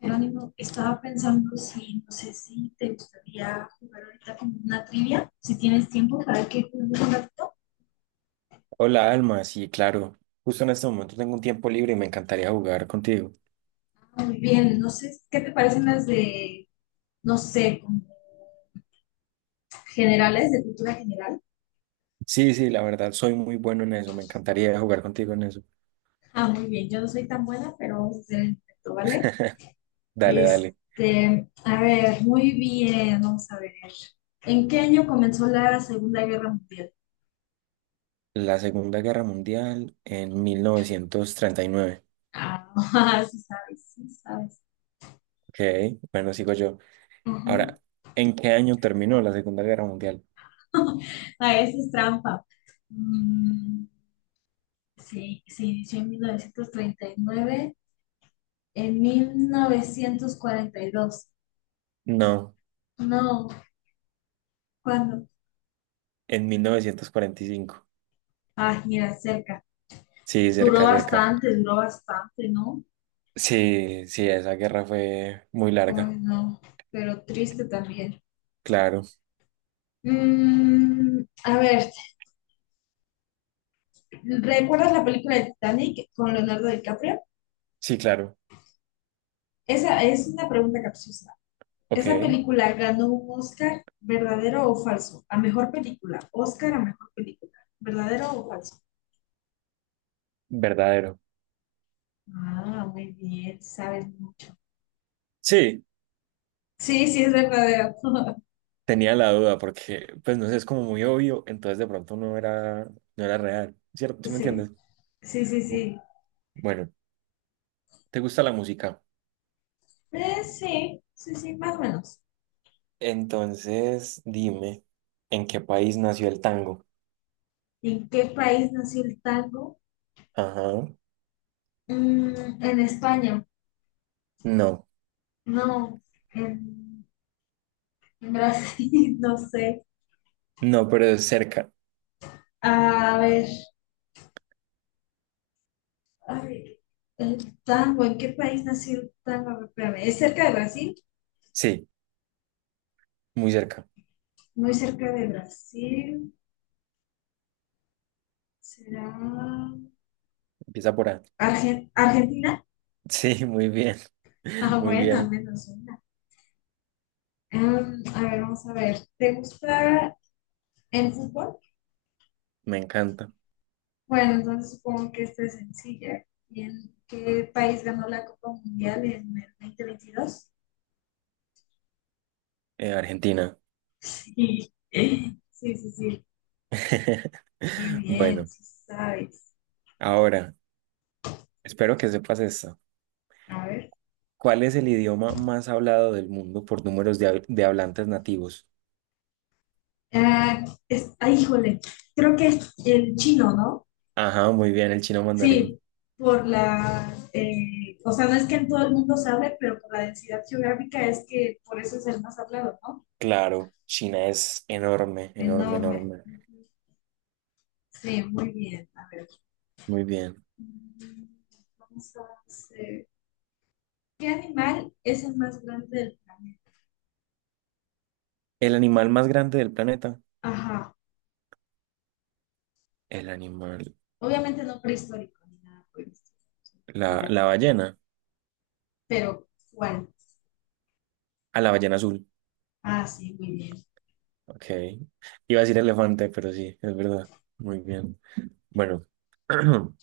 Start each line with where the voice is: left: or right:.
left: Jerónimo, estaba pensando si, no sé si te gustaría jugar ahorita como una trivia, si tienes tiempo para que juguemos un ratito.
right: Hola, Alma, sí, claro. Justo en este momento tengo un tiempo libre y me encantaría jugar contigo.
left: Ah, muy bien, no sé, ¿qué te parecen las de, no sé, como generales, de cultura general?
right: Sí, sí, la verdad, soy muy bueno en eso. Me encantaría jugar contigo en eso.
left: Ah, muy bien, yo no soy tan buena, pero vamos a hacer el intento, ¿vale?
right: Dale, dale.
left: Este, a ver, muy bien, vamos a ver. ¿En qué año comenzó la Segunda Guerra Mundial?
right: La Segunda Guerra Mundial en 1939.
left: Ah, sí sabes, sí sabes.
right: Ok, bueno, sigo yo.
left: Ujú.
right: Ahora, ¿en qué año terminó la Segunda Guerra Mundial?
left: A veces es trampa. Mm, sí, se inició en 1939. En 1942.
right: No,
left: No, ¿cuándo?
right: en 1945.
left: Ah, mira, cerca.
right: Sí, cerca, cerca.
left: Duró bastante, ¿no?
right: Sí, sí, esa guerra fue muy larga.
left: Ay, no, pero triste también.
right: Claro,
left: Mm, a ver, ¿recuerdas la película de Titanic con Leonardo DiCaprio?
right: sí, claro.
left: Esa es una pregunta capciosa.
right: Ok,
left: Esa película ganó un Oscar, ¿verdadero o falso? A mejor película. Oscar a mejor película. ¿Verdadero o falso?
right: verdadero.
left: Ah, muy bien, sabes mucho.
right: Sí,
left: Sí, sí, es verdadero.
right: tenía la duda porque, pues no sé, es como muy obvio, entonces de pronto no era, no era real, ¿cierto? ¿Sí me
left: Sí,
right: entiendes?
left: sí, sí,
right: Bu-
left: sí.
right: Bueno, ¿te gusta la música?
left: Sí, sí, sí, más o menos.
right: Entonces, dime, ¿en qué país nació el tango?
left: ¿En qué país nació el tango?
right: Ajá.
left: Mm, en España.
right: No,
left: No, en, en Brasil, no sé.
right: no, pero es cerca.
left: A ver, a ver, el tango, ¿en qué país nació el tango? A ver, espérame, ¿es cerca de Brasil?
right: Sí, muy cerca.
left: Muy cerca de Brasil, será
right: Empieza por A.
left: Argentina.
right: Sí, muy bien,
left: Ah,
right: muy
left: buena,
right: bien,
left: menos una. A ver, vamos a ver. ¿Te gusta el fútbol?
right: me encanta.
left: Bueno, entonces supongo que esta es sencilla. ¿Y en qué país ganó la Copa Mundial en el 2022?
right: Argentina.
left: Sí, sí, sí, sí. Muy bien,
right: Bueno,
left: sí sabes.
right: ahora, espero que sepas esto.
left: A ver.
right: ¿Cuál es el idioma más hablado del mundo por números de, hablantes nativos?
left: Ah, es, ah, híjole, creo que es el chino, ¿no?
right: Ajá, muy bien, el chino
left: Sí,
right: mandarín.
left: por la, o sea, no es que en todo el mundo se hable, pero por la densidad geográfica es que por eso es el más hablado, ¿no?
right: Claro, China es enorme, enorme,
left: Enorme.
right: enorme.
left: Ujú. Sí, muy bien. A ver.
right: Muy bien.
left: Mm, vamos a hacer. ¿Qué animal es el más grande del planeta?
right: ¿El animal más grande del planeta?
left: Ajá.
right: El animal,
left: Obviamente no prehistórico ni nada por el estilo, sino el
right: la
left: actual.
right: ballena.
left: Pero, ¿cuál?
right: A la ballena azul.
left: Ah, sí, muy bien.
right: Ok. Iba a decir elefante, pero sí, es verdad. Muy bien. Bueno,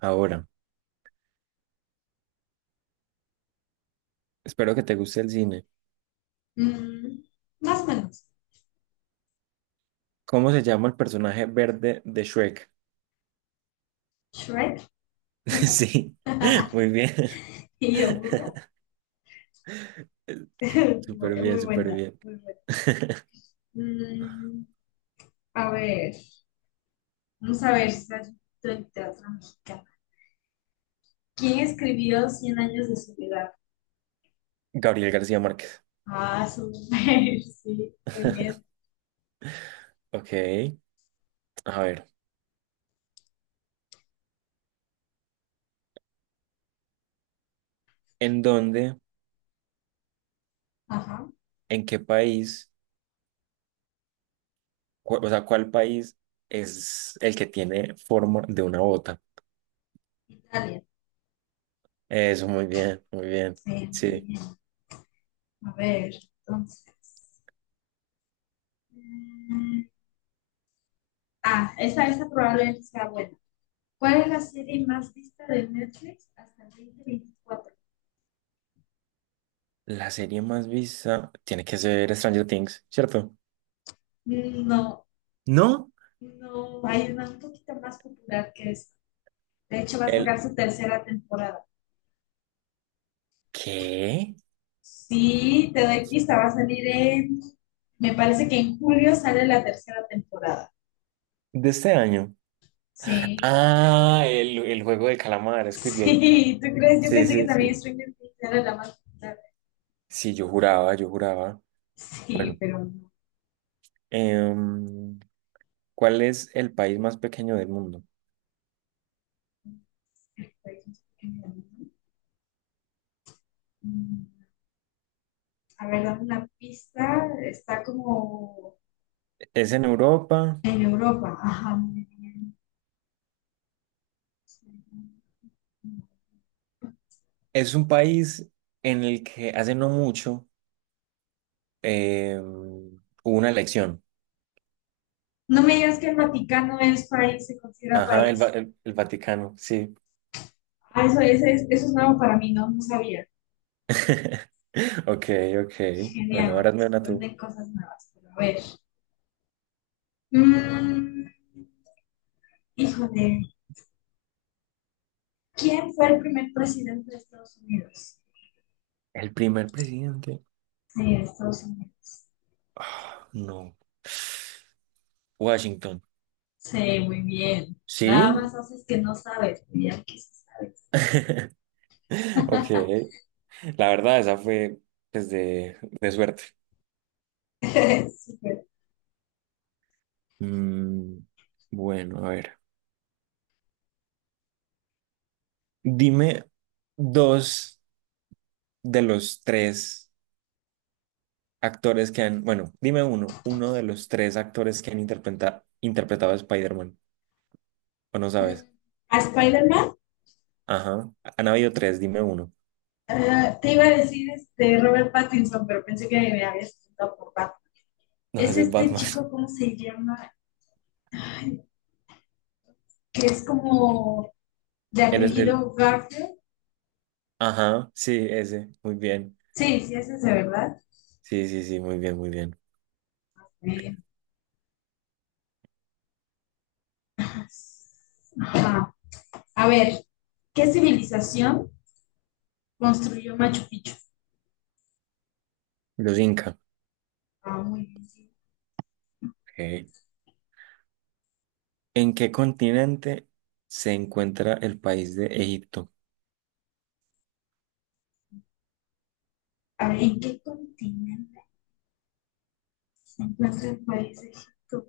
right: ahora, espero que te guste el cine.
left: Mm, más o menos.
right: ¿Cómo se llama el personaje verde de Shrek?
left: Shrek
right: Sí, muy bien.
left: y yo burro.
right: Súper
left: Muy,
right: bien,
left: muy
right: súper
left: buena,
right: bien.
left: muy buena. Mm, a ver, vamos a ver si es del teatro mexicano. ¿Quién escribió Cien años de soledad?
right: Gabriel García Márquez.
left: Ah, súper, sí, muy bien.
right: Ok, a ver, ¿en dónde,
left: Ajá,
right: en qué país, cu- o sea, cuál país es el que tiene forma de una bota?
left: Italia,
right: Eso, muy bien, muy bien.
left: sí, muy
right: Sí,
left: bien. A ver, entonces. Mm, ah, esta probablemente sea buena. ¿Cuál es la serie más vista de Netflix hasta el 2024?
right: la serie más vista tiene que ser Stranger Things, ¿cierto?
left: Mm, no,
right: ¿No?
left: no, hay una un poquito más popular que esta. De hecho, va a
right: ¿El
left: sacar su tercera temporada.
right: qué?
left: Sí, te doy pista, va a salir en, me parece que en julio sale la tercera temporada.
right: ¿De este año?
left: Sí,
right: Ah, el juego del calamar, Squid Game.
left: sí, ¿tú crees? Yo
right: Sí,
left: pensé que
right: sí,
left: también
right: sí.
left: Stranger Things era la más popular.
right: Sí, yo juraba, yo juraba.
left: Sí,
right: Bueno,
left: pero no.
right: em, ¿cuál es el país más pequeño del mundo?
left: Mm, a ver, dame una pista. Está como
right: Es en Europa.
left: en Europa. Ajá, muy bien.
right: Es un país en el que hace no mucho hubo una elección.
left: No me digas que el Vaticano es país, se considera
right: Ajá, el,
left: país.
right: el Vaticano, sí.
left: Ah, eso, ese es, eso es nuevo para mí, no, no sabía.
right: Ok, ok.
left: Genial,
right: Bueno,
left: bueno,
right: ahora me
left: se
right: a tú.
left: aprenden cosas nuevas. Pero a ver. Mm, híjole, ¿quién fue el primer presidente de Estados Unidos?
right: El primer presidente.
left: Sí, de Estados Unidos.
right: Ah, no. Washington.
left: Sí, muy bien. Nada
right: Sí.
left: más haces que no sabes, pero ya que sí
right: Ok. La verdad, esa fue pues, de suerte.
left: sabes. Súper.
right: Mm, bueno, a ver. Dime dos de los tres actores que han, bueno, dime uno, uno de los tres actores que han interpretado a Spider-Man, o no
left: Mm,
right: sabes.
left: ¿a Spider-Man?
right: Ajá, han habido tres, dime uno.
left: Ah, te iba a decir este Robert Pattinson, pero pensé que me habías preguntado por Batman.
right: No,
left: Es
right: ese es
left: este
right: Batman.
left: chico, ¿cómo se llama? Ay, que es como de
right: Él es el,
left: apellido Garfield.
right: ajá, sí, ese, muy bien.
left: Sí, sí, ese es de verdad.
right: Sí, sí, sí, muy bien, muy bien.
left: Eh, Ajá. A ver, ¿qué civilización construyó Machu Picchu?
right: Los Inca.
left: Ah, muy bien. Sí.
right: Ok. ¿En qué continente se encuentra el país de Egipto?
left: A ver, ¿en qué continente se encuentra el país de Egipto?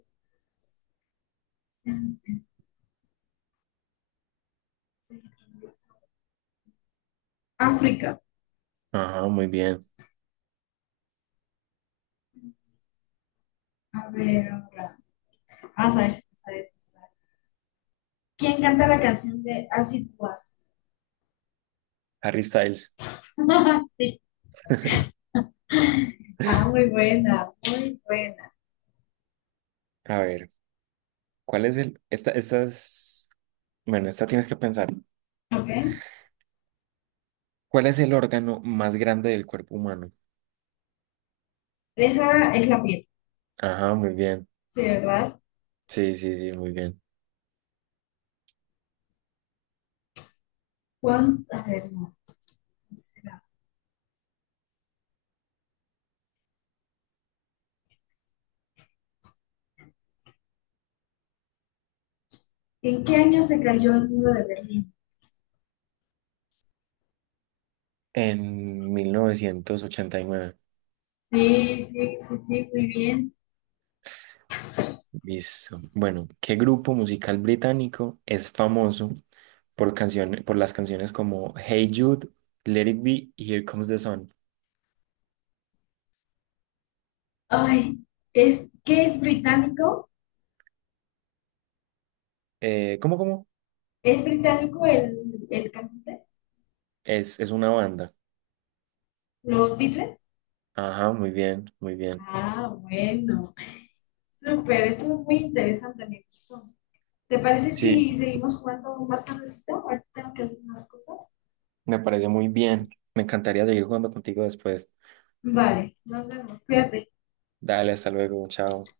left: África.
right: Ajá, muy bien.
left: A ver, ahora, vamos a ver si sabes ¿quién canta la canción de Acid Was?
right: Harry Styles.
left: Sí. Ah, muy buena, muy buena.
right: A ver, ¿cuál es el? Esta, estas. Bueno, esta tienes que pensar.
left: Ok.
right: ¿Cuál es el órgano más grande del cuerpo humano?
left: Esa es la piel.
right: Ajá, muy bien.
left: Sí, ¿verdad?
right: Sí, sí, sí, muy bien.
left: A ver, no, no será? ¿En qué año se cayó el muro de Berlín?
right: En 1989.
left: Sí, sí, sí, sí, muy bien.
right: Listo. Bueno, ¿qué grupo musical británico es famoso por canciones, por las canciones como Hey Jude, Let It Be y Here Comes the Sun?
left: Ay, es, ¿qué es británico?
right: ¿Cómo, cómo?
left: ¿Es británico el cantante?
right: Es una banda.
left: ¿Los Beatles?
right: Ajá, muy bien, muy bien.
left: Ah, bueno. Súper, esto es muy interesante, me gustó. ¿Te parece
right: Sí,
left: si seguimos jugando más tardecito? Ahorita tengo que hacer unas cosas.
right: me parece muy bien. Me encantaría seguir jugando contigo después.
left: Vale, nos vemos. Cuídate.
right: Dale, hasta luego, chao.